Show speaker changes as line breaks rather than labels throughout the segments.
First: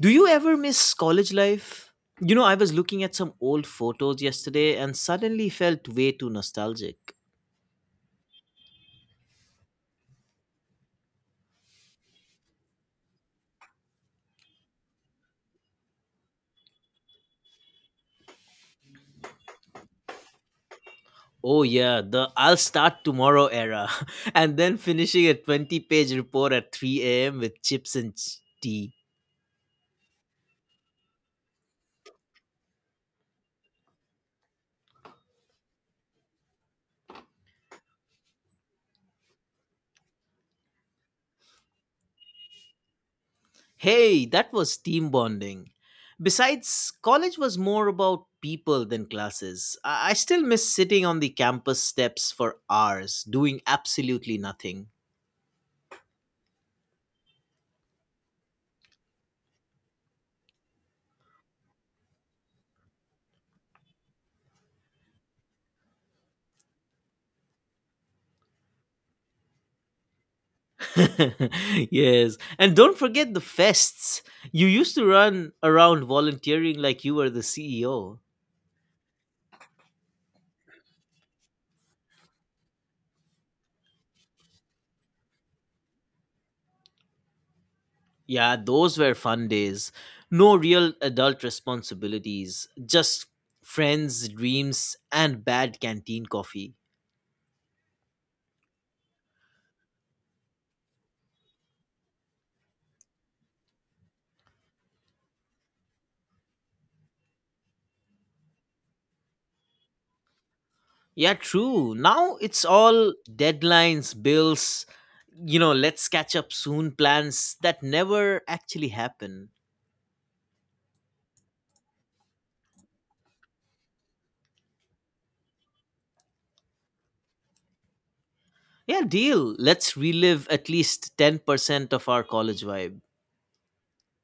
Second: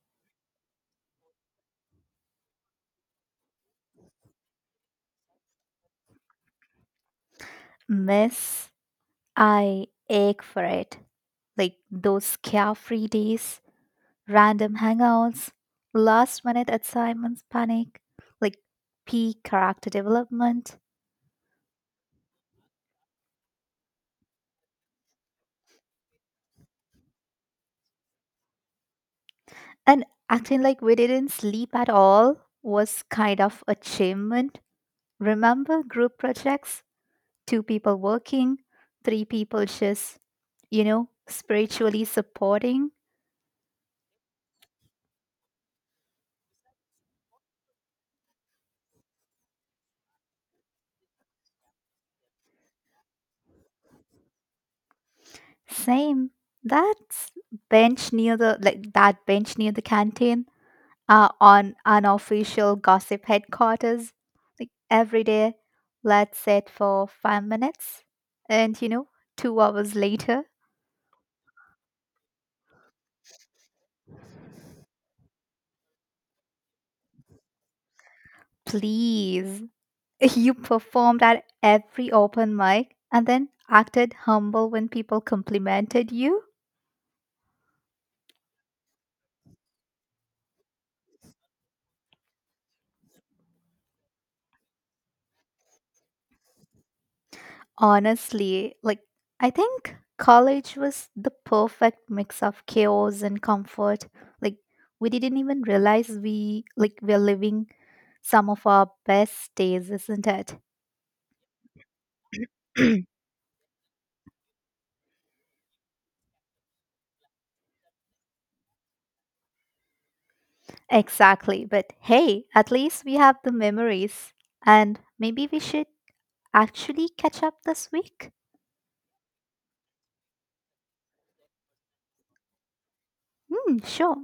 Do you ever miss college life? You know, I was looking at some old photos yesterday and suddenly felt way too nostalgic.
Miss, I ache for it. Like those carefree days, random hangouts, last minute assignments panic, like peak character development,
Oh, yeah, the I'll start tomorrow era, and then finishing a 20-page report at 3 a.m. with chips and tea.
and acting like we didn't sleep at all was kind of achievement. Remember group projects? Two people working, three people just, you know, spiritually supporting.
Hey, that was team bonding. Besides, college was more about people than classes. I still miss sitting on the campus steps for hours, doing absolutely nothing.
Same. That's that bench near the canteen, on unofficial gossip headquarters. Like every day, let's sit for 5 minutes, and you know, 2 hours later.
Yes. And don't forget the fests. You used to run around volunteering like you were the CEO.
Please. You performed at every open mic and then acted humble when people complimented you
Yeah, those were fun days. No real adult responsibilities, just friends, dreams, and bad canteen coffee.
honestly. Like I think college was the perfect mix of chaos and comfort. Like we didn't even realize we're living some of our best days, isn't it?
Yeah, true. Now it's all deadlines, bills, let's catch up soon plans that never actually happen.
Exactly. But hey, at least we have the memories. And maybe we should actually catch up this week?
Yeah, deal. Let's relive at least 10% of our college vibe.
Hmm, sure.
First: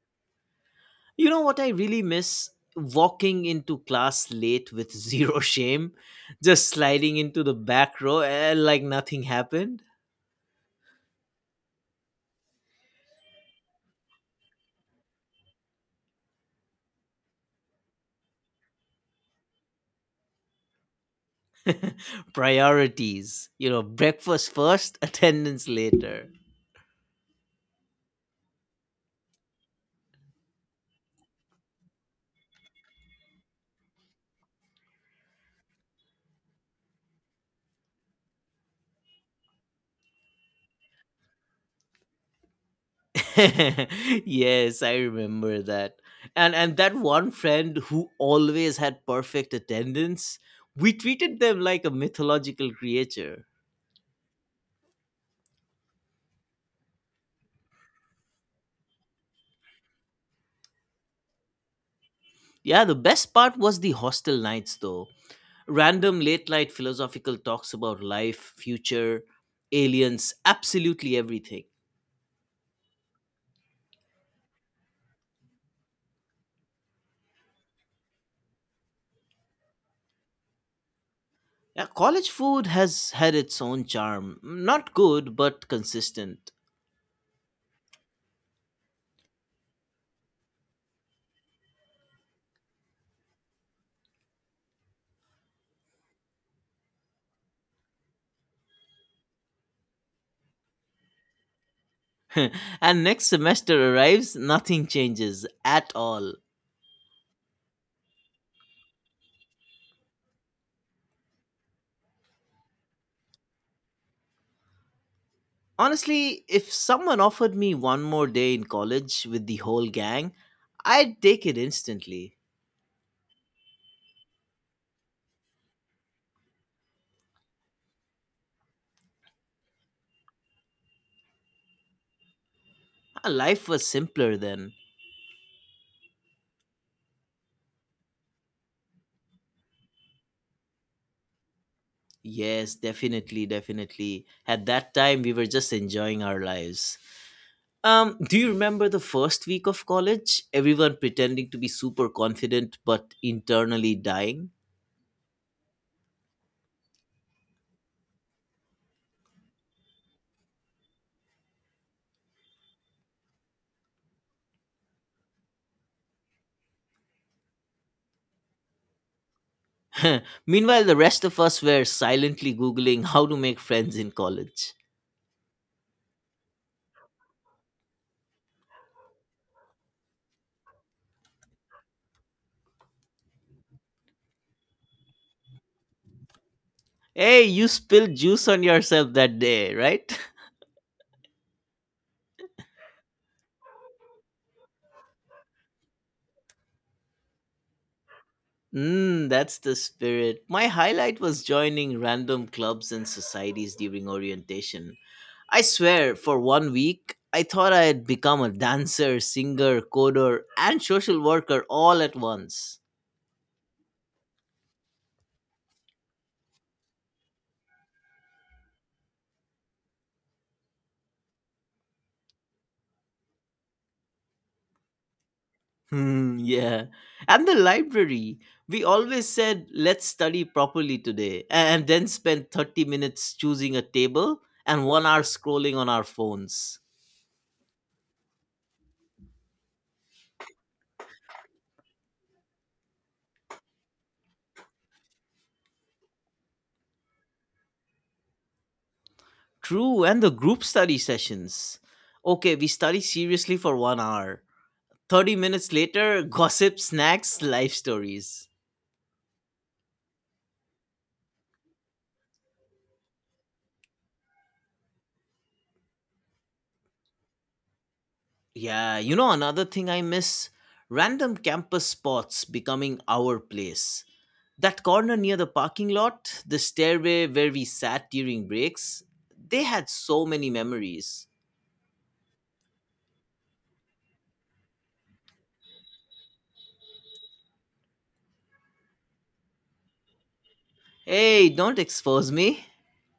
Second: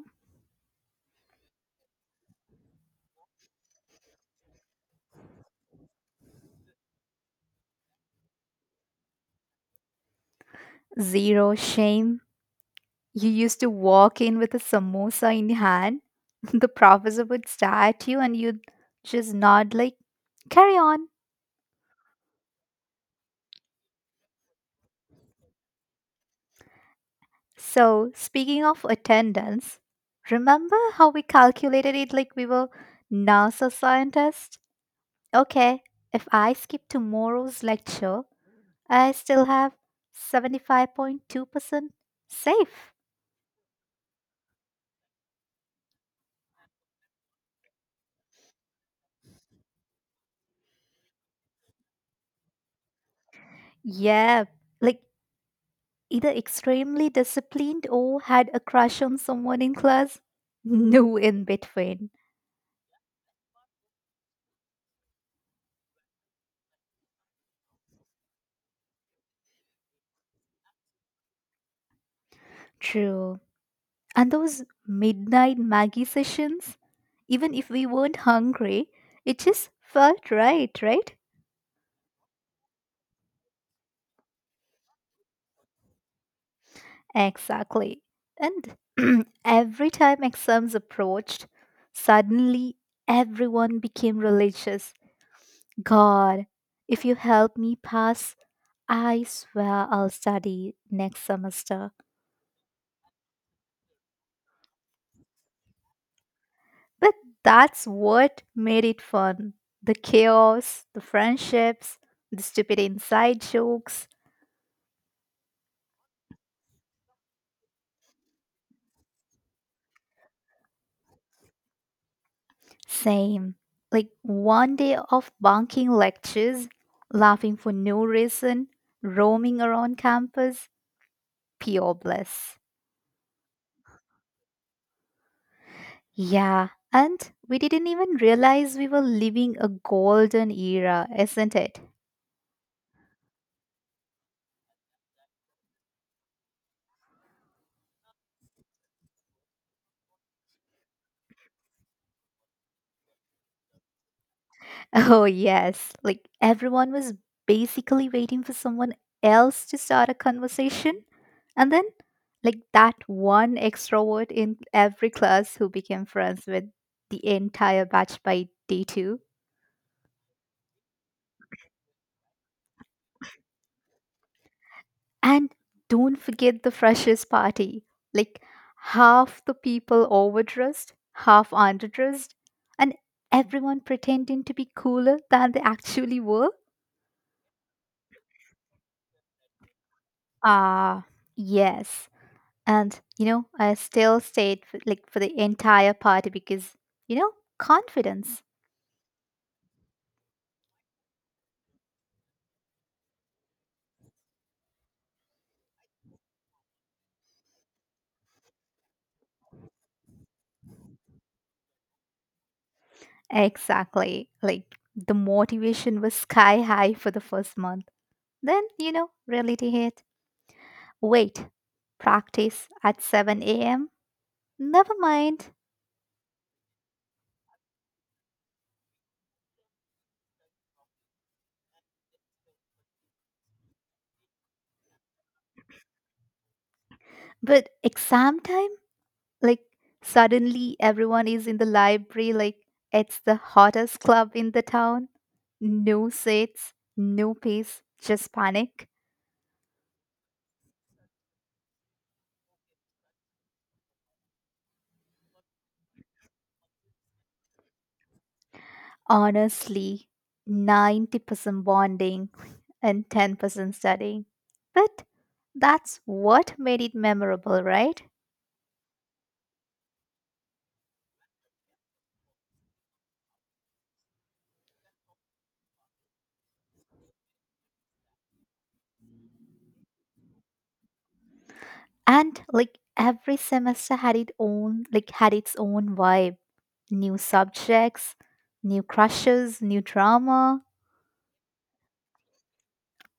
You know what I really miss? Walking into class late with zero shame, just sliding into the back row like nothing happened.
Zero shame. You used to walk in with a samosa in hand. The professor would stare at you and you'd just nod like, carry on.
Priorities, breakfast first, attendance later.
So, speaking of attendance, remember how we calculated it like we were NASA scientists? Okay, if I skip tomorrow's lecture, I still have 75.2% safe.
Yes, I remember that. And that one friend who always had perfect attendance, we treated them like a mythological creature.
Yeah, like either extremely disciplined or had a crush on someone in class. No in between.
Yeah, the best part was the hostel nights though. Random late night philosophical talks about life, future, aliens, absolutely everything.
True. And those midnight Maggie sessions, even if we weren't hungry, it just felt right, right?
Yeah, college food has had its own charm. Not good, but consistent.
Exactly. And every time exams approached, suddenly everyone became religious. God, if you help me pass, I swear I'll study next semester.
And next semester arrives, nothing changes at all.
But that's what made it fun, the chaos, the friendships, the stupid inside jokes.
Honestly, if someone offered me one more day in college with the whole gang, I'd take it instantly.
Same. Like one day of bunking lectures, laughing for no reason, roaming around campus, pure bliss.
Ah, life was simpler then.
Yeah, and we didn't even realize we were living a golden era, isn't it?
Yes, definitely, definitely. At that time, we were just enjoying our lives. Do you remember the first week of college? Everyone pretending to be super confident but internally dying?
Oh, yes. Like everyone was basically waiting for someone else to start a conversation. And then, like, that one extrovert in every class who became friends with the entire batch by day two.
Meanwhile, the rest of us were silently Googling how to make friends in college.
And don't forget the freshers' party. Like, half the people overdressed, half underdressed, and everyone pretending to be cooler than they actually were.
Hey, you spilled juice on yourself that day, right?
Ah, yes. And you know, I still stayed for, for the entire party because, you know, confidence.
Mmm, that's the spirit. My highlight was joining random clubs and societies during orientation. I swear, for one week, I thought I had become a dancer, singer, coder, and social worker all at once.
Exactly. Like the motivation was sky high for the first month. Then, you know, reality hit. Wait. Practice at 7 a.m. Never mind.
Hmm, yeah. And the library. We always said, let's study properly today, and then spend 30 minutes choosing a table and one hour scrolling on our phones.
But exam time? Like suddenly everyone is in the library like it's the hottest club in the town. No seats, no peace, just panic.
True, and the group study sessions. Okay, we study seriously for one hour. 30 minutes later, gossip, snacks, life stories.
Honestly, 90% bonding and 10% studying. But that's what made it memorable, right?
Yeah, another thing I miss, random campus spots becoming our place. That corner near the parking lot, the stairway where we sat during breaks, they had so many memories.
And like every semester had its own vibe. New subjects, new crushes, new drama.
Hey, don't expose me.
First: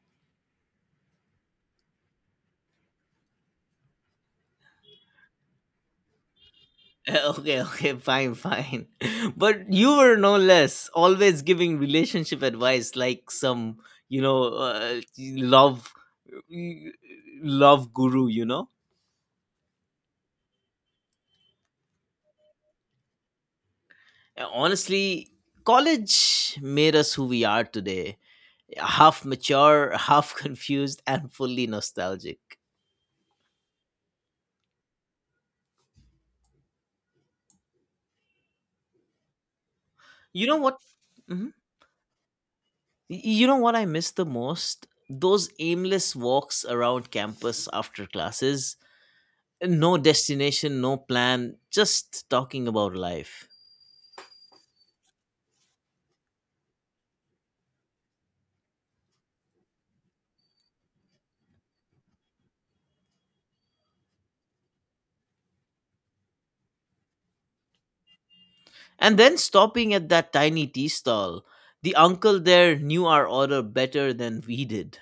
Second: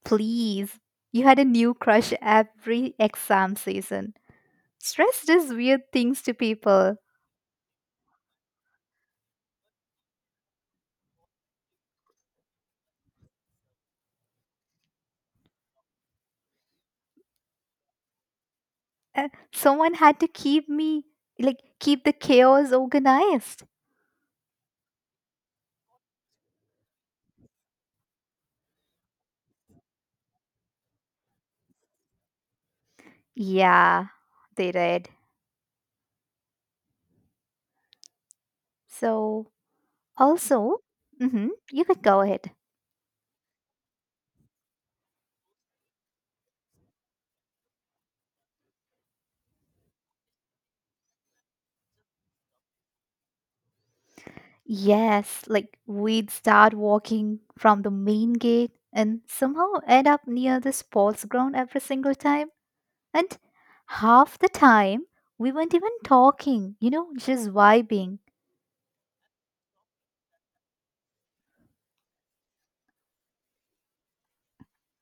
Please. You had a new crush every exam season. Stress does weird things to people.
Okay, okay, fine, fine. But you were no less, always giving relationship advice like some, you know, uh, love love guru, you know?
Uh, Someone had to keep me, like keep the chaos organized.
Honestly, college made us who we are today, half mature, half confused, and fully nostalgic.
Yeah, they did. So,
You know what?
also,
Mhm.
you could go ahead.
You know what I miss the most? Those aimless walks around campus after classes. No destination, no plan, just talking about life.
Yes, like we'd start walking from the main gate and somehow end up near the sports ground every single time. And half the time, we weren't even talking, you know, just vibing.
And then stopping at that tiny tea stall. The uncle there knew our order better than we did.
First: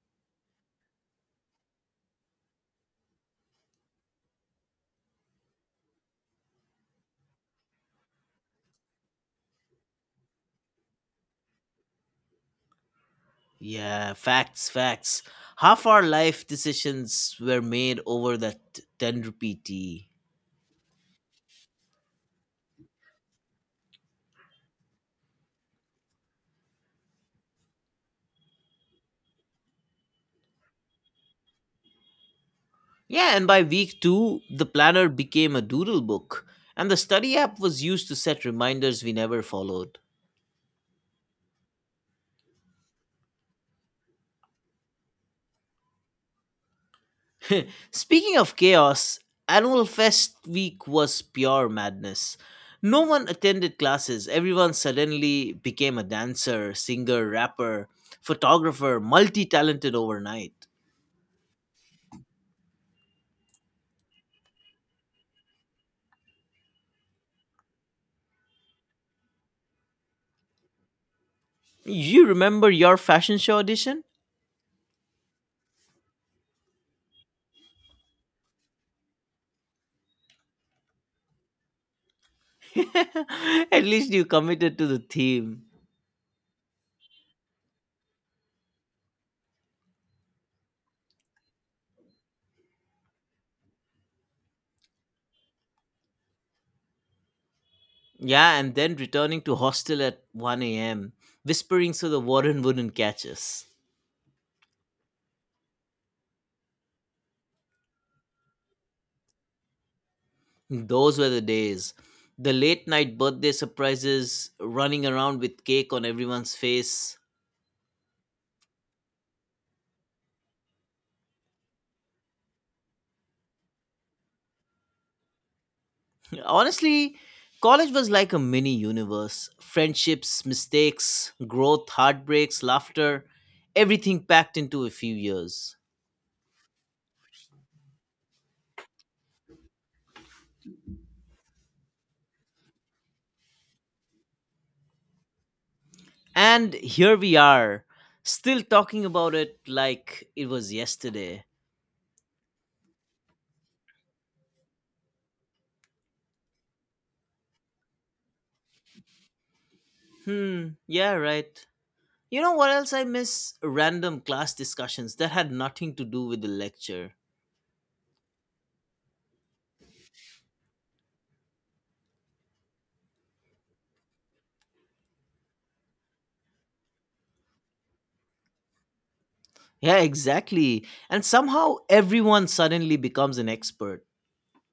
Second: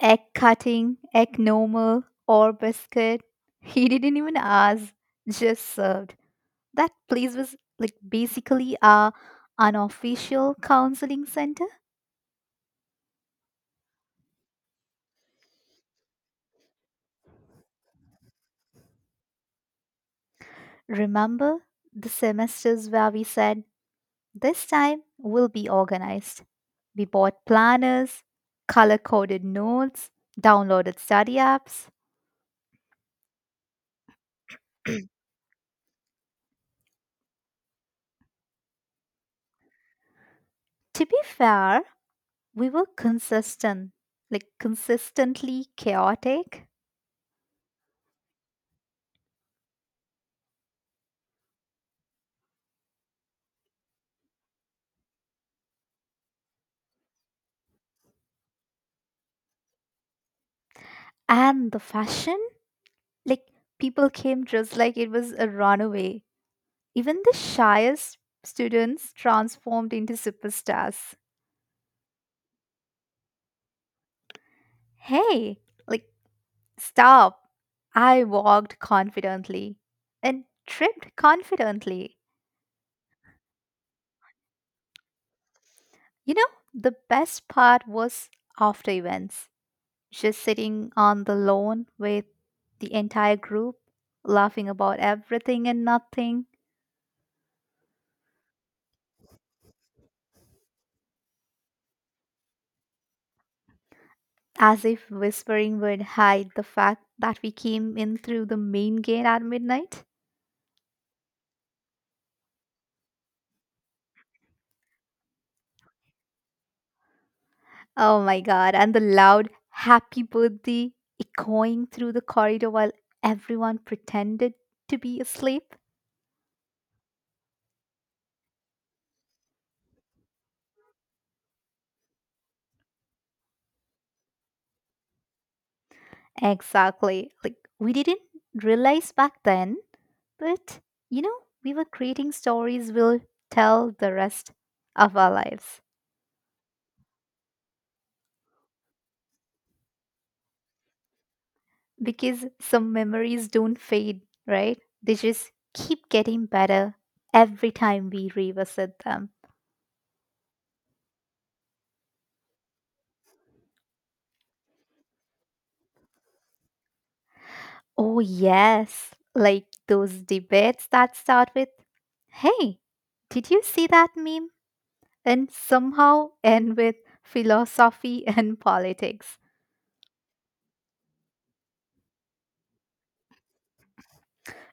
Egg cutting, egg normal, or biscuit. He didn't even ask, just served. That place was like basically our unofficial counseling center.
Yeah, facts, facts. Half our life decisions were made over that 10 rupee tea.
Remember the semesters where we said, this time we'll be organized? We bought planners, color coded notes, downloaded study apps.
Yeah, and by week two, the planner became a doodle book, and the study app was used to set reminders we never followed.
To be fair, we were consistent, like consistently chaotic.
Speaking of chaos, Annual Fest week was pure madness. No one attended classes, everyone suddenly became a dancer, singer, rapper, photographer, multi talented overnight.
And the fashion, like people came dressed like it was a runaway. Even the shyest students transformed into superstars.
You remember your fashion show audition?
Hey, like, stop. I walked confidently and tripped confidently.
At least you committed to the theme.
You know, the best part was after events, just sitting on the lawn with the entire group, laughing about everything and nothing,
Yeah, and then returning to hostel at 1 a.m., whispering so the warden wouldn't catch us.
as if whispering would hide the fact that we came in through the main gate at midnight.
Those were the days. The late night birthday surprises, running around with cake on everyone's face.
Oh my god, and the loud happy birthday echoing through the corridor while everyone pretended to be asleep.
Honestly, college was like a mini universe. Friendships, mistakes, growth, heartbreaks, laughter, everything packed into a few years.
Exactly. Like, we didn't realize back then, but you know, we were creating stories we'll tell the rest of our lives
And here we are, still talking about it like it was yesterday.
because some memories don't fade, right? They just keep getting better every time we revisit them.
Hmm, yeah, right. You know what else I miss? Random class discussions that had nothing to do with the lecture.
Oh, yes. Like those debates that start with, hey, did you see that meme? And somehow end with philosophy and politics.
Yeah, exactly. And somehow everyone suddenly becomes an expert.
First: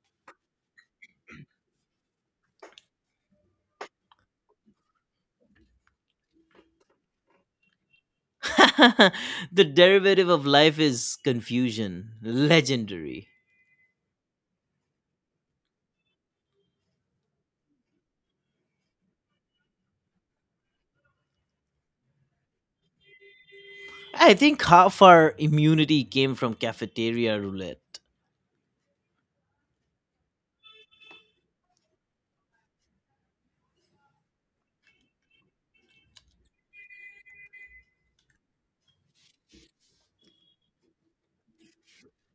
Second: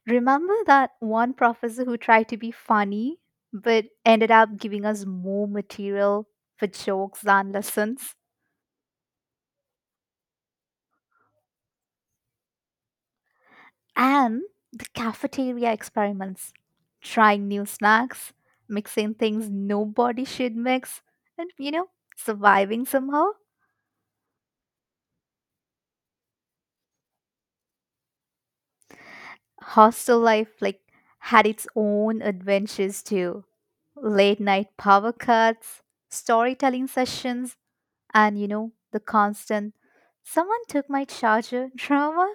Remember that one professor who tried to be funny but ended up giving us more material for jokes than lessons?
The derivative of life is confusion. Legendary.
And the cafeteria experiments, trying new snacks, mixing things nobody should mix, and you know, surviving somehow.
I think half our immunity came from cafeteria roulette.
Hostel life like had its own adventures too, late night power cuts, storytelling sessions, and you know, the constant someone took my charger drama.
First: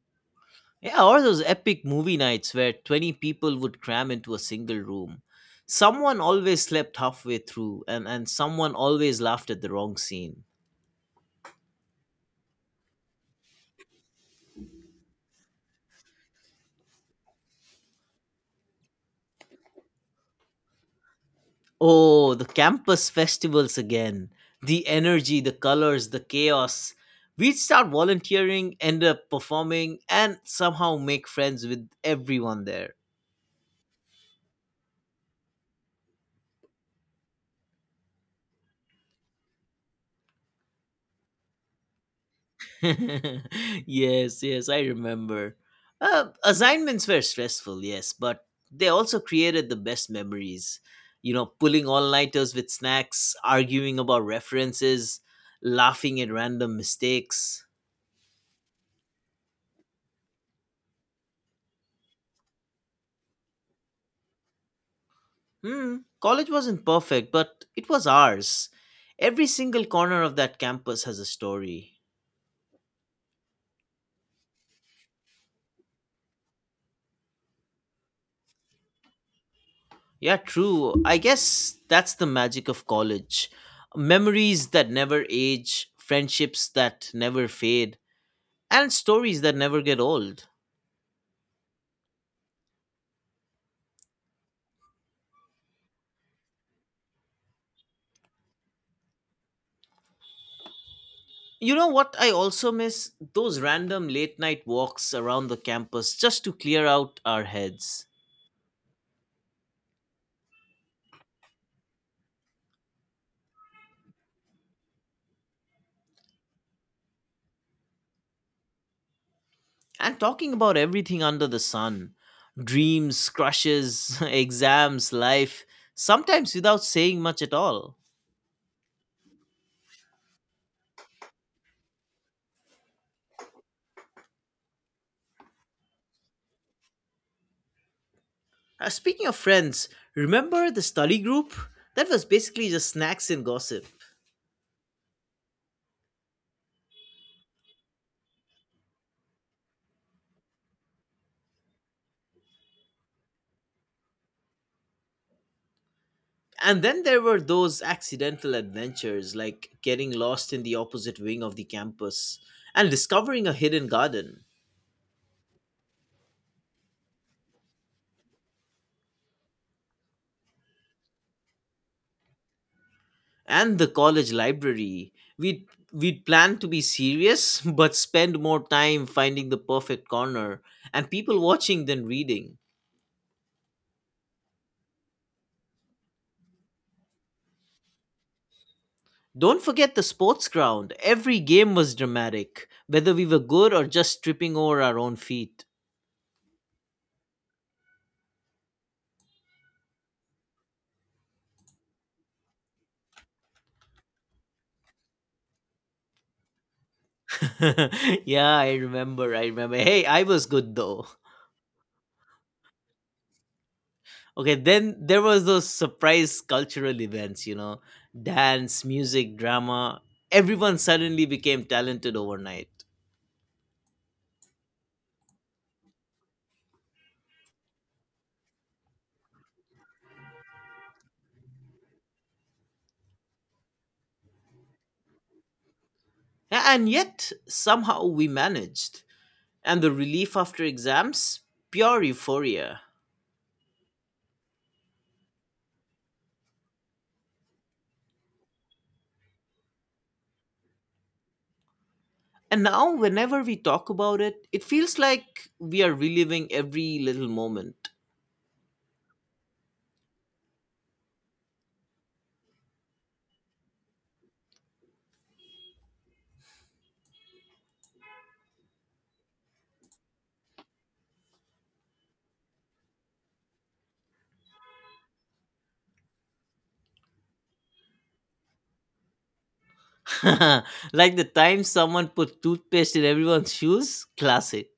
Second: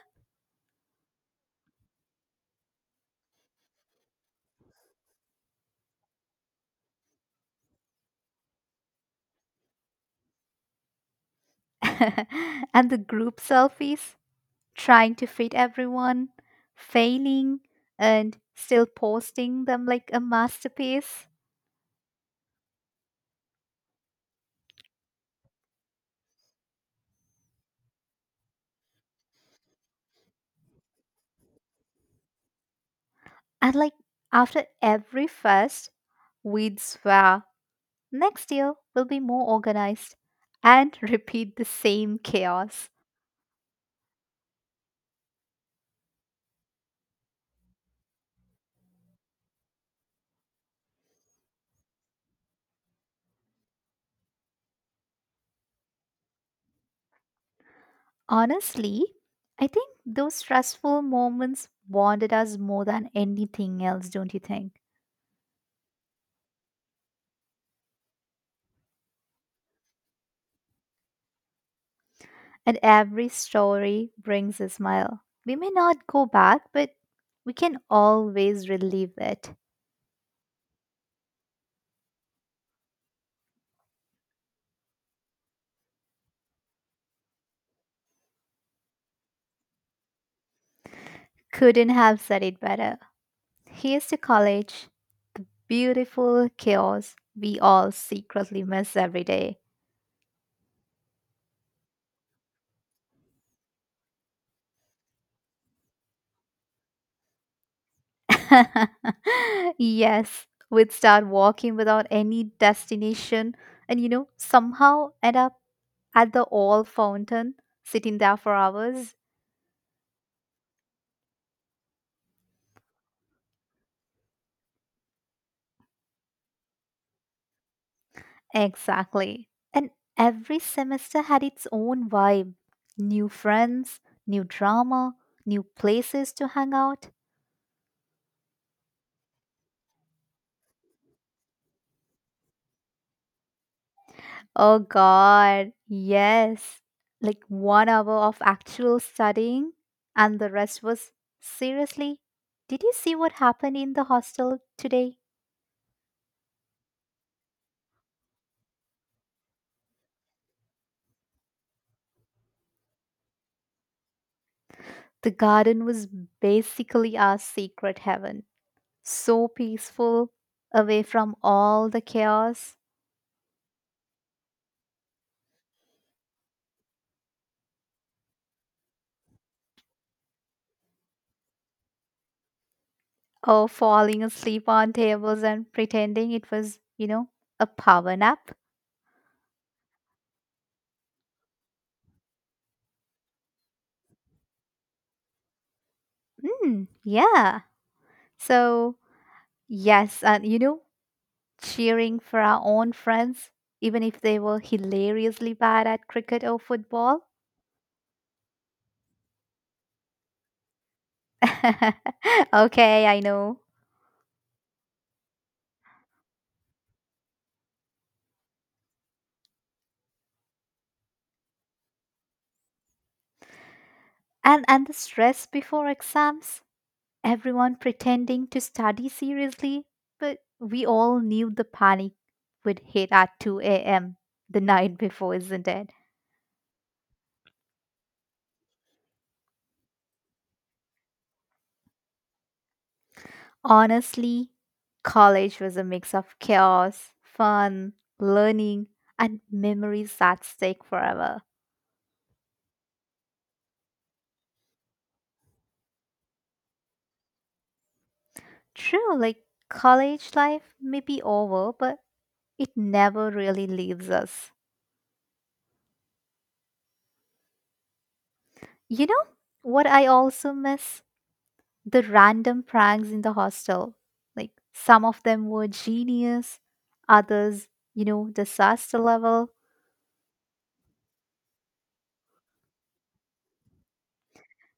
Yeah, or those epic movie nights where 20 people would cram into a single room. Someone always slept halfway through, and someone always laughed at the wrong scene.
And the group selfies, trying to fit everyone, failing, and still posting them like a masterpiece.
Oh, the campus festivals again. The energy, the colors, the chaos. We'd start volunteering, end up performing, and somehow make friends with everyone there.
And like after every fest we'd swear next year will be more organized, and repeat the same chaos.
Yes, yes, I remember. Assignments were stressful, yes, but they also created the best memories. You know, pulling all nighters with snacks, arguing about references, laughing at random mistakes.
Honestly, I think those stressful moments bonded us more than anything else, don't you think?
Hmm, college wasn't perfect, but it was ours. Every single corner of that campus has a story.
And every story brings a smile. We may not go back, but we can always relive it.
Yeah, true. I guess that's the magic of college. Memories that never age, friendships that never fade, and stories that never get old.
Couldn't have said it better. Here's to college, the beautiful chaos we all secretly miss every day.
You know what I also miss? Those random late night walks around the campus just to clear out our heads,
Yes, we'd start walking without any destination and, you know, somehow end up at the old fountain, sitting there for hours.
and talking about everything under the sun: dreams, crushes, exams, life, sometimes without saying much at all.
Exactly. And every semester had its own vibe, new friends, new drama, new places to hang out.
Speaking of friends, remember the study group? That was basically just snacks and gossip.
Oh god, yes. Like 1 hour of actual studying, and the rest was seriously. Did you see what happened in the hostel today?
And then there were those accidental adventures, like getting lost in the opposite wing of the campus and discovering a hidden garden.
The garden was basically our secret heaven. So peaceful, away from all the chaos,
And the college library. We'd, we'd plan to be serious, but spend more time finding the perfect corner and people watching than reading.
or falling asleep on tables and pretending it was, you know, a power nap.
Don't forget the sports ground. Every game was dramatic, whether we were good or just tripping over our own feet.
Mm, yeah. So, yes, and you know, cheering for our own friends, even if they were hilariously bad at cricket or football.
Yeah, I remember. I remember. Hey, I was good though.
Okay, I know.
Okay, then there was those surprise cultural events, dance, music, drama. Everyone suddenly became talented overnight.
And the stress before exams, everyone pretending to study seriously, but we all knew the panic would hit at 2 a.m. the night before, isn't it?
And yet, somehow we managed. And the relief after exams? Pure euphoria.
Honestly, college was a mix of chaos, fun, learning, and memories that stick forever.
And now, whenever we talk about it, it feels like we are reliving every little moment.
True, like college life may be over, but it never really leaves us. You know what I also miss? The random pranks in the hostel. Like some of them were genius, others, you know, disaster level.
Like the time someone put toothpaste in everyone's shoes? Classic.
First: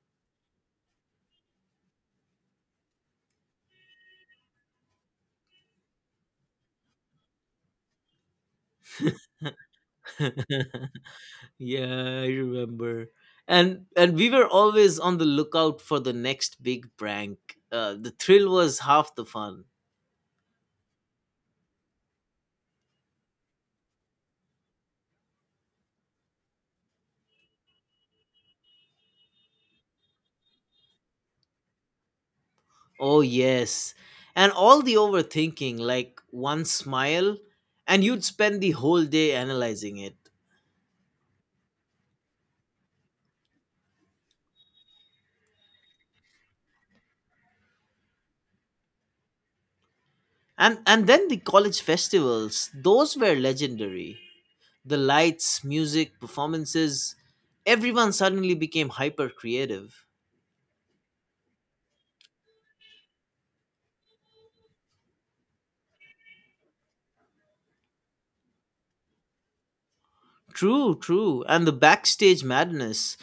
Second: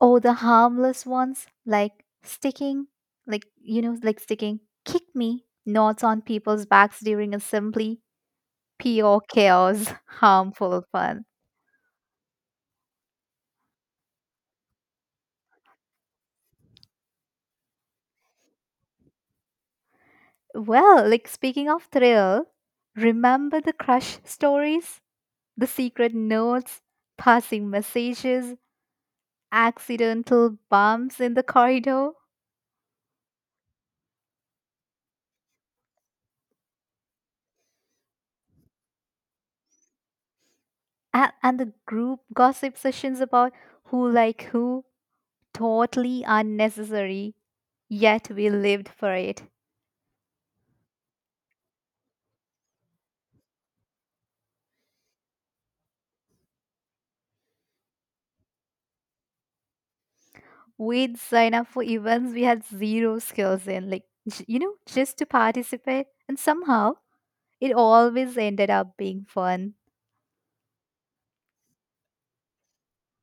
Or the harmless ones like sticking, like, you know, like sticking, kick me, notes on people's backs during assembly. Pure chaos, harmful fun.
Yeah, I remember. And we were always on the lookout for the next big prank. The thrill was half the fun.
Well, like speaking of thrill, remember the crush stories, the secret notes, passing messages, accidental bumps in the corridor,
Oh yes. And all the overthinking, like one smile, and you'd spend the whole day analyzing it.
and the group gossip sessions about who like who, totally unnecessary. Yet we lived for it.
And then the college festivals, those were legendary. The lights, music, performances, everyone suddenly became hyper creative.
We'd sign up for events we had zero skills in, like, just to participate, and somehow it always ended up being fun.
True, true. And the backstage madness.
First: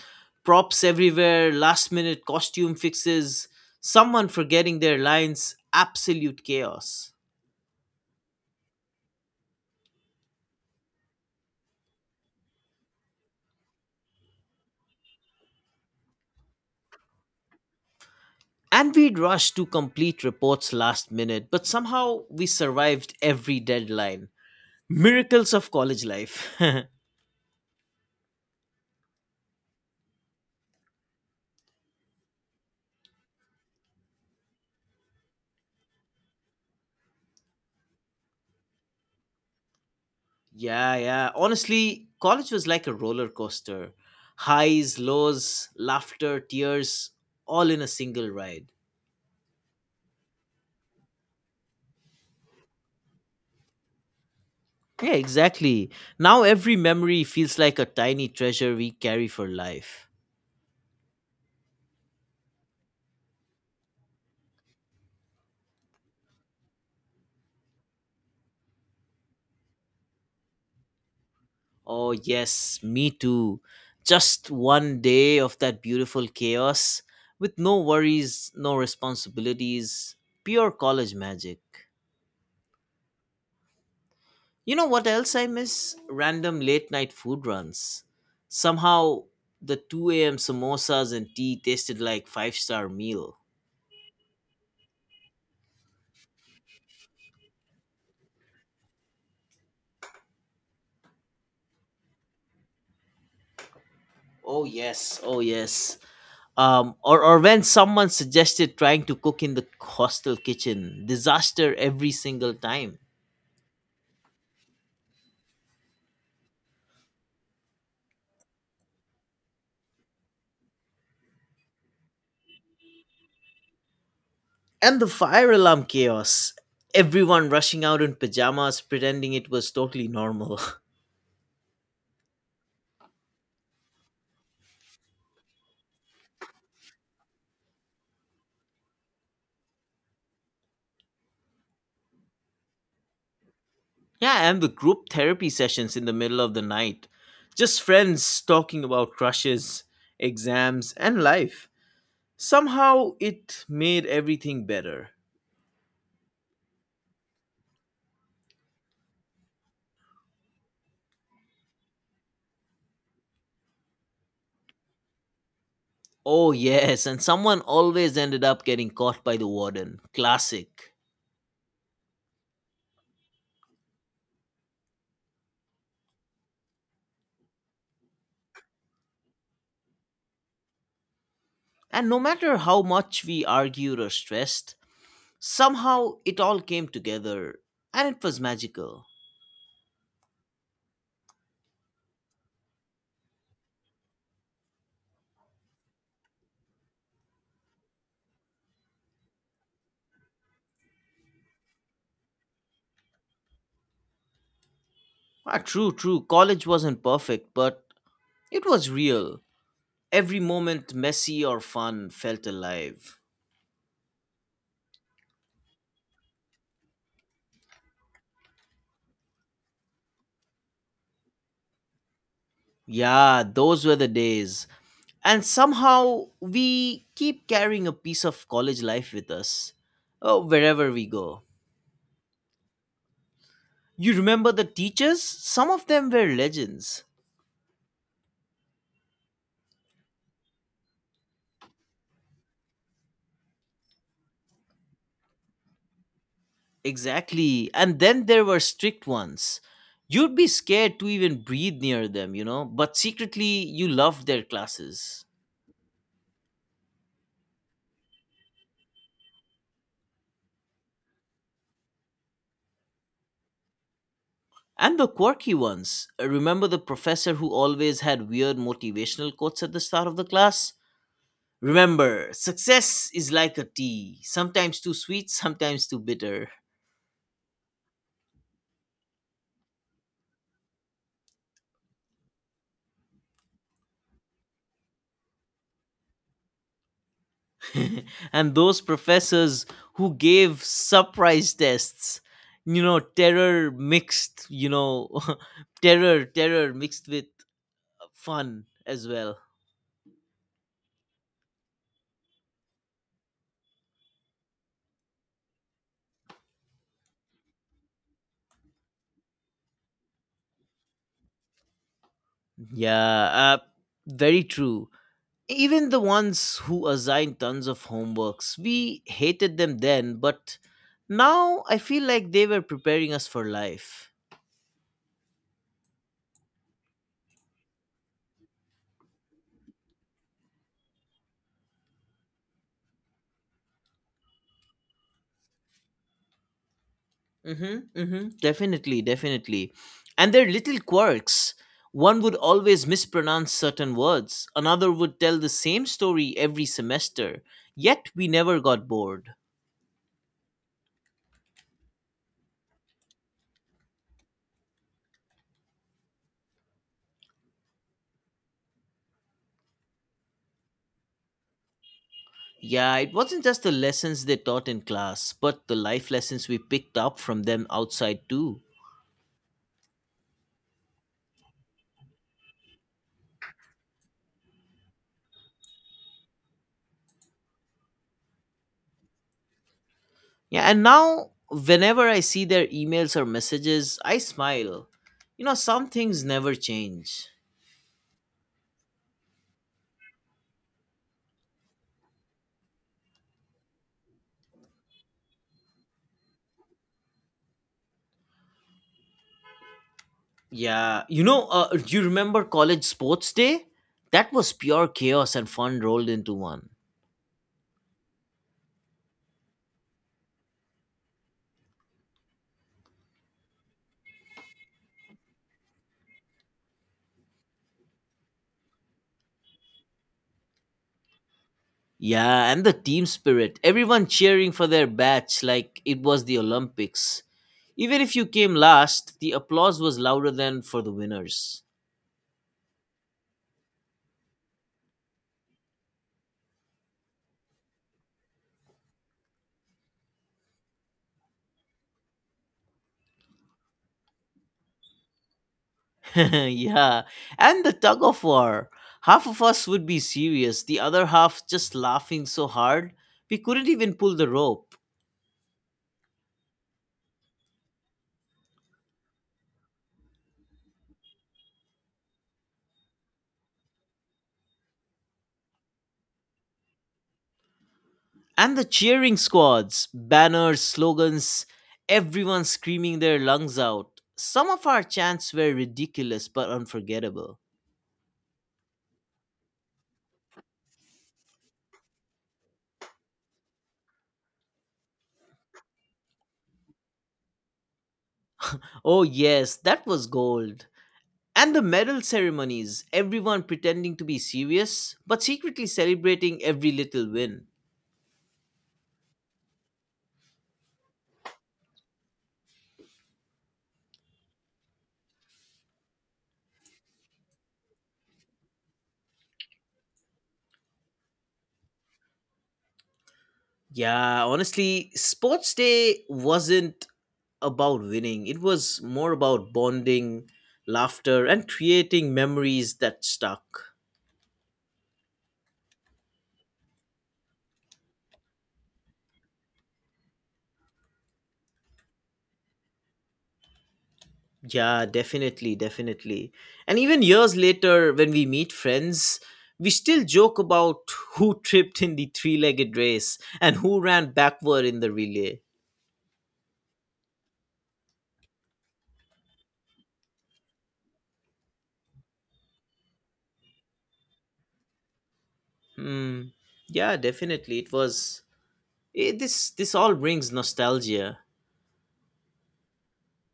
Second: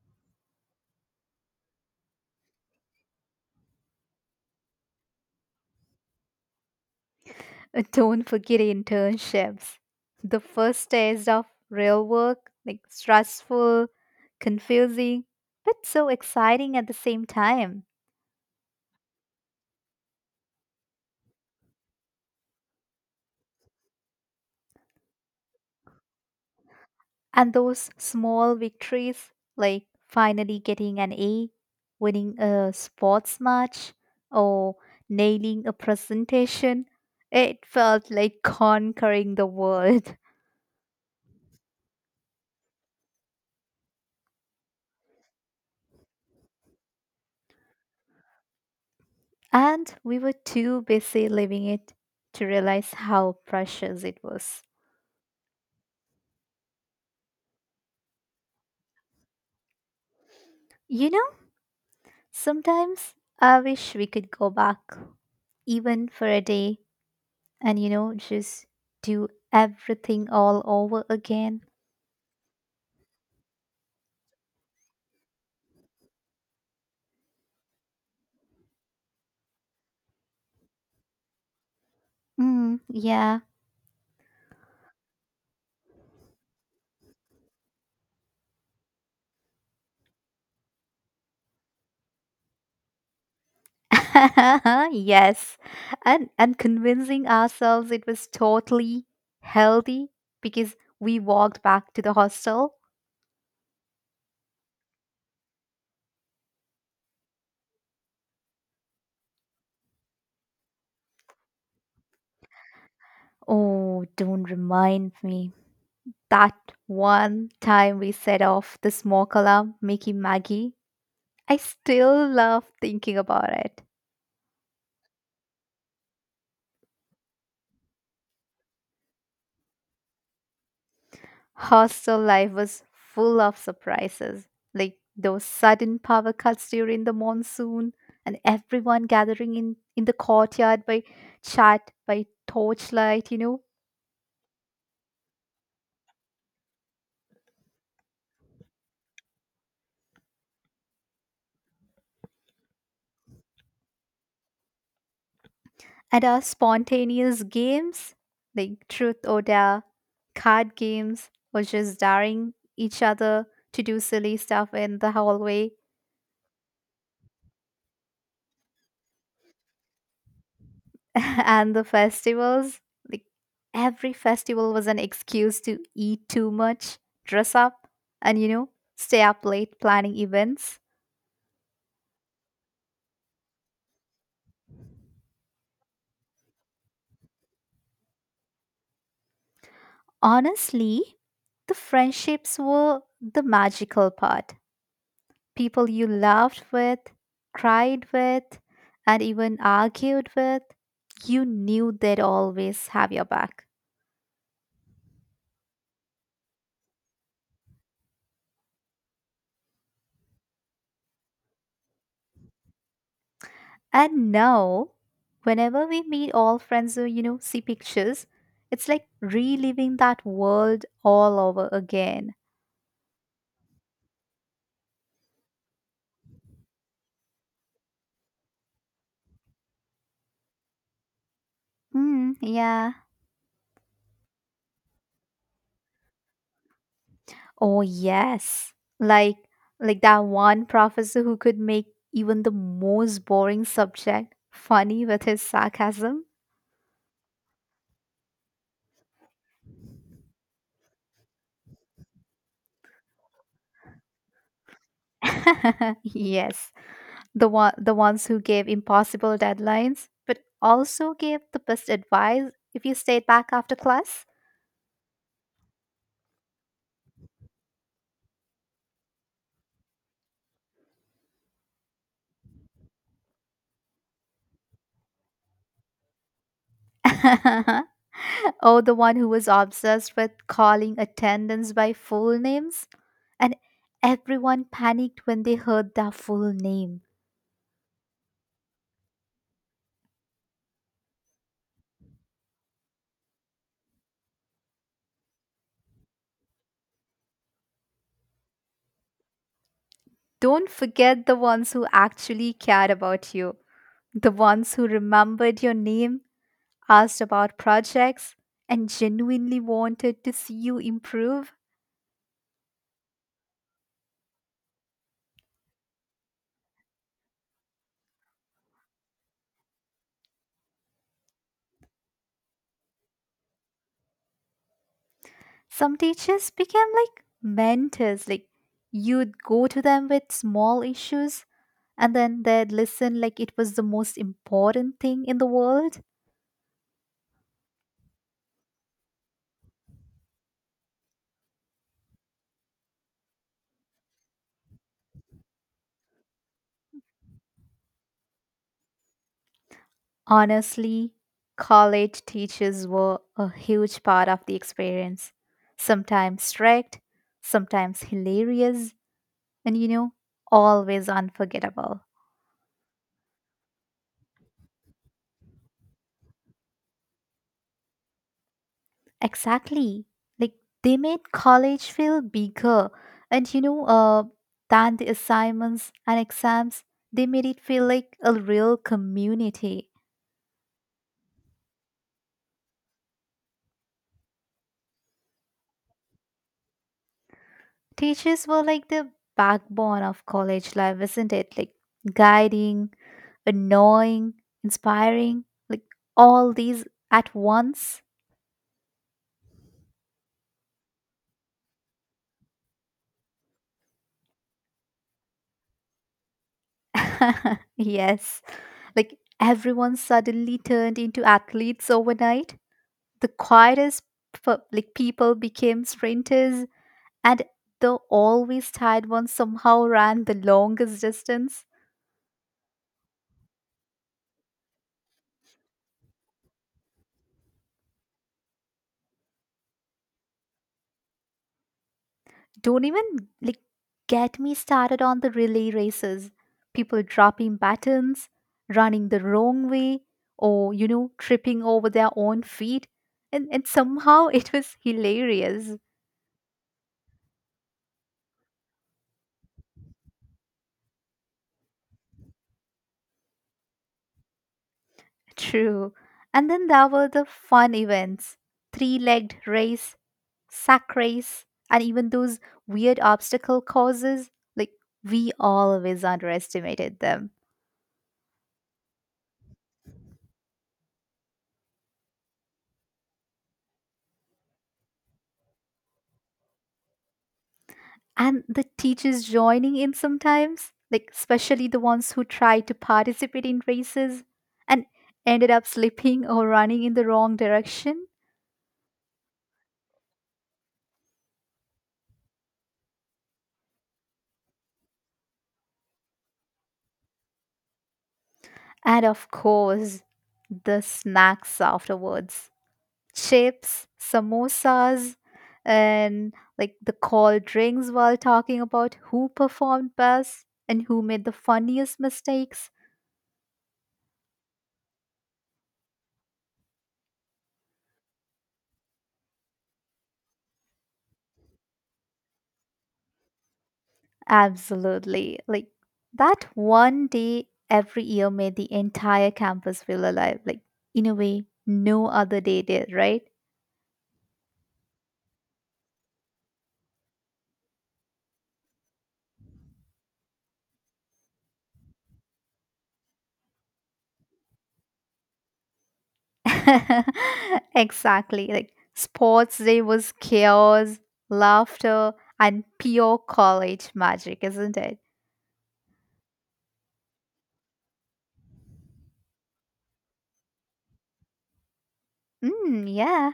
Props everywhere, last minute costume fixes, someone forgetting their lines, absolute chaos.
Don't forget internships. The first taste of real work, like stressful, confusing, but so exciting at the same time.
And we'd rush to complete reports last minute, but somehow we survived every deadline. Miracles of college life. Yeah,
And those small victories, like finally getting an A, winning a sports match, or nailing a presentation, it felt like conquering the world.
yeah. Honestly, college was like a roller coaster: highs, lows, laughter, tears, all in a single ride.
And we were too busy living it to realize how precious it was.
Yeah, exactly. Now every memory feels like a tiny treasure we carry for life.
You know, sometimes I wish we could go back, even for a day, and you know, just do everything all over again.
Oh, yes, me too. Just one day of that beautiful chaos, with no worries, no responsibilities, pure college magic.
Mm, yeah.
You know what else I miss? Random late night food runs. Somehow, the 2 a.m. samosas and tea tasted like five-star meal.
Yes. And convincing ourselves it was totally healthy because we walked back to the hostel.
Oh, yes, oh, yes. Or when someone suggested trying to cook in the hostel kitchen, disaster every single time.
Oh, don't remind me. That one time we set off the smoke alarm, Mickey Maggie. I still love thinking about it.
And the fire alarm chaos, everyone rushing out in pajamas pretending it was totally normal.
Hostel life was full of surprises, like those sudden power cuts during the monsoon and everyone gathering in the courtyard by torchlight, you know.
Yeah, and the group therapy sessions in the middle of the night. Just friends talking about crushes, exams, and life. Somehow it made everything better.
And our spontaneous games, like truth or dare, card games, or just daring each other to do silly stuff in the hallway.
Oh, yes, and someone always ended up getting caught by the warden. Classic.
And the festivals, like every festival was an excuse to eat too much, dress up, and you know, stay up late planning events.
And no matter how much we argued or stressed, somehow it all came together and it was magical.
Honestly, the friendships were the magical part, people you laughed with, cried with, and even argued with, you knew they'd always have your back.
Ah, true, true, college wasn't perfect, but it was real. Every moment, messy or fun, felt alive.
And now, whenever we meet all friends or, you know, see pictures, it's like reliving that world all over again.
Yeah, those were the days. And somehow we keep carrying a piece of college life with us. Oh, wherever we go.
Mm, yeah.
You remember the teachers? Some of them were legends.
Oh, yes. Like, like that one professor who could make even the most boring subject funny with his sarcasm.
Exactly. And then there were strict ones. You'd be scared to even breathe near them, but secretly you loved their classes.
Yes. The ones who gave impossible deadlines, but also gave the best advice if you stayed back after class.
And the quirky ones. Remember the professor who always had weird motivational quotes at the start of the class? Remember, success is like a tea, sometimes too sweet, sometimes too bitter.
Oh, the one who was obsessed with calling attendants by full names? And everyone panicked when they heard their full name.
And those professors who gave surprise tests, you know, terror mixed, you know, terror mixed with fun as well.
Don't forget the ones who actually cared about you, the ones who remembered your name, asked about projects, and genuinely wanted to see you improve.
Yeah, uh, very true. Even the ones who assigned tons of homeworks, we hated them then, but now I feel like they were preparing us for life.
Some teachers became like mentors, like you'd go to them with small issues and then they'd listen like it was the most important thing in the world.
Mm-hmm, mm-hmm. Definitely, definitely. And their little quirks. One would always mispronounce certain words, another would tell the same story every semester, yet we never got bored.
Honestly, college teachers were a huge part of the experience. Sometimes strict, sometimes hilarious, and you know, always unforgettable.
Yeah, it wasn't just the lessons they taught in class, but the life lessons we picked up from them outside too.
Exactly. Like they made college feel bigger and you know, than the assignments and exams, they made it feel like a real community.
Yeah, and now whenever I see their emails or messages, I smile. You know, some things never change.
Teachers were like the backbone of college life, isn't it? Like guiding, annoying, inspiring, like all these at once.
Yeah, do you remember college sports day? That was pure chaos and fun rolled into one.
Yes. Like everyone suddenly turned into athletes overnight. The quietest people became sprinters, and the always tired ones somehow ran the longest distance.
Yeah, and the team spirit. Everyone cheering for their batch like it was the Olympics. Even if you came last, the applause was louder than for the winners.
Don't even like get me started on the relay races. People dropping batons, running the wrong way, or you know, tripping over their own feet. And somehow it was hilarious.
Yeah, and the tug of war. Half of us would be serious, the other half just laughing so hard we couldn't even pull the rope.
True. And then there were the fun events. Three-legged race, sack race, and even those weird obstacle courses. Like we always underestimated them.
And the cheering squads, banners, slogans, everyone screaming their lungs out. Some of our chants were ridiculous but unforgettable.
And the teachers joining in sometimes, like especially the ones who tried to participate in races and ended up slipping or running in the wrong direction.
Oh, yes, that was gold. And the medal ceremonies, everyone pretending to be serious but secretly celebrating every little win.
And of course, the snacks afterwards, chips, samosas, and like the cold drinks while talking about who performed best and who made the funniest mistakes.
Yeah, honestly, sports day wasn't about winning. It was more about bonding, laughter, and creating memories that stuck.
Absolutely. Like that one day every year made the entire campus feel alive. Like in a way, no other day did, right?
Yeah, definitely, definitely. And even years later, when we meet friends, we still joke about who tripped in the three legged race and who ran backward in the relay.
Exactly. Like sports day was chaos, laughter, and pure college magic, isn't it?
Hmm. Yeah, definitely. It was. It, this all brings nostalgia.
Mm, yeah.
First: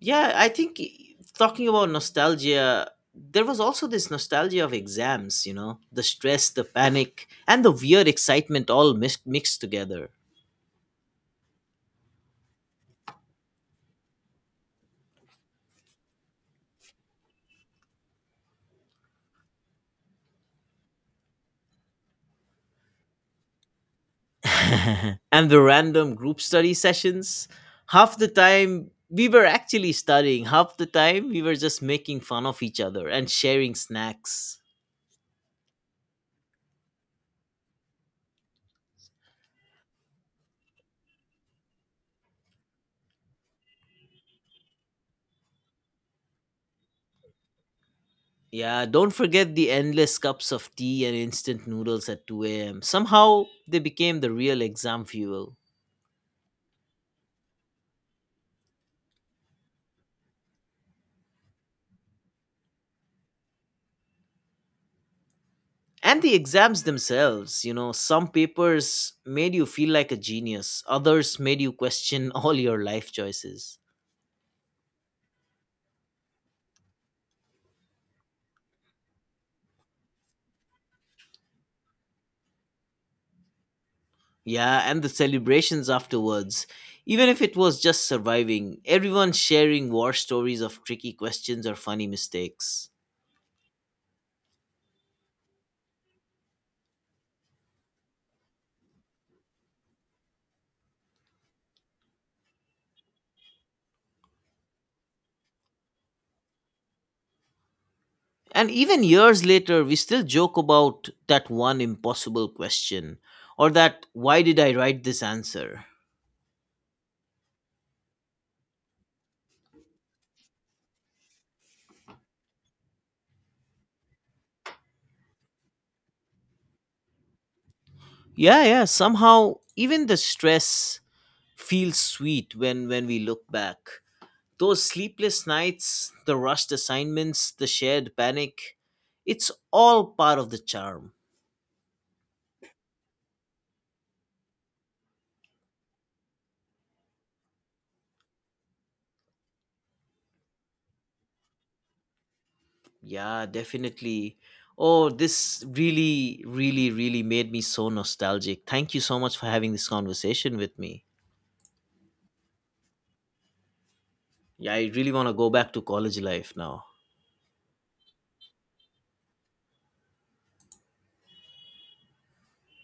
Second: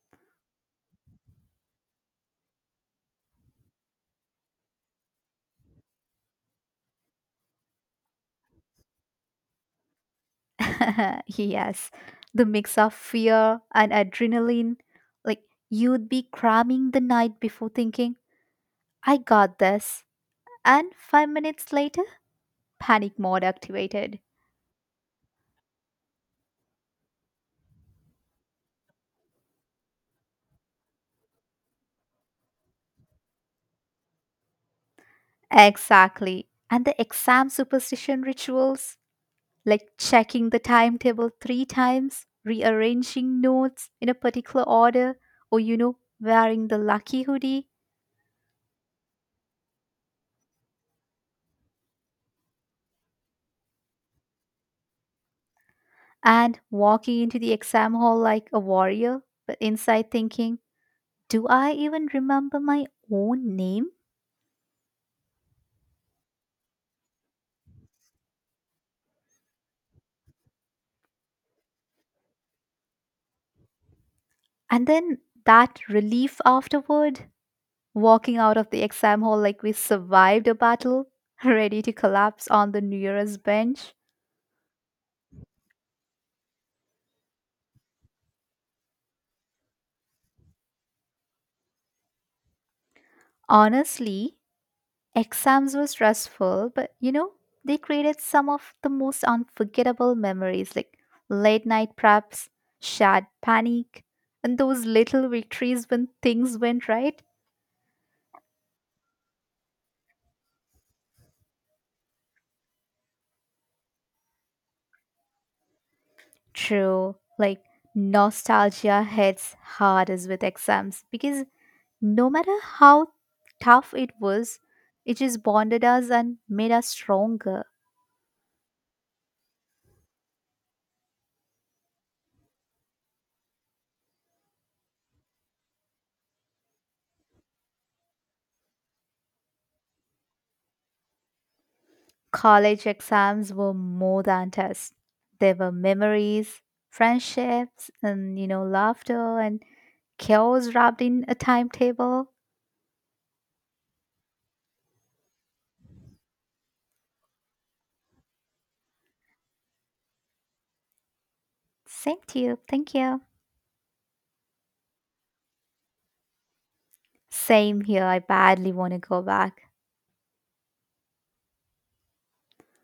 Yeah, I think talking about nostalgia, there was also this nostalgia of exams, you know, the stress, the panic, and the weird excitement all mixed together.
Yes. The mix of fear and adrenaline. Like you'd be cramming the night before thinking, I got this. And 5 minutes later, panic mode activated.
And the random group study sessions. Half the time, we were actually studying, half the time, we were just making fun of each other and sharing snacks.
Exactly. And the exam superstition rituals, like checking the timetable three times, rearranging notes in a particular order, or, you know, wearing the lucky hoodie
Yeah, don't forget the endless cups of tea and instant noodles at 2 a.m. Somehow, they became the real exam fuel.
and walking into the exam hall like a warrior, but inside thinking, do I even remember my own name?
And the exams themselves, you know, some papers made you feel like a genius, others made you question all your life choices.
And then that relief afterward, walking out of the exam hall like we survived a battle, ready to collapse on the New Year's bench.
Yeah, and the celebrations afterwards, even if it was just surviving, everyone sharing war stories of tricky questions or funny mistakes.
Honestly, exams were stressful, but you know, they created some of the most unforgettable memories, like late night preps, shared panic, and those little victories when things went right.
And even years later we still joke about that one impossible question, or that why did I write this answer.
True, like nostalgia hits hardest with exams because no matter how tough it was, it just bonded us and made us stronger.
Yeah, yeah, somehow even the stress feels sweet when we look back. Those sleepless nights, the rushed assignments, the shared panic, it's all part of the charm.
College exams were more than tests. There were memories, friendships, and you know, laughter and chaos wrapped in a timetable.
Yeah, definitely. Oh, this really, really, really made me so nostalgic. Thank you so much for having this conversation with me.
Same to you. Thank you.
Yeah, I really want to go back to college life now.
Same here. I badly want to go back.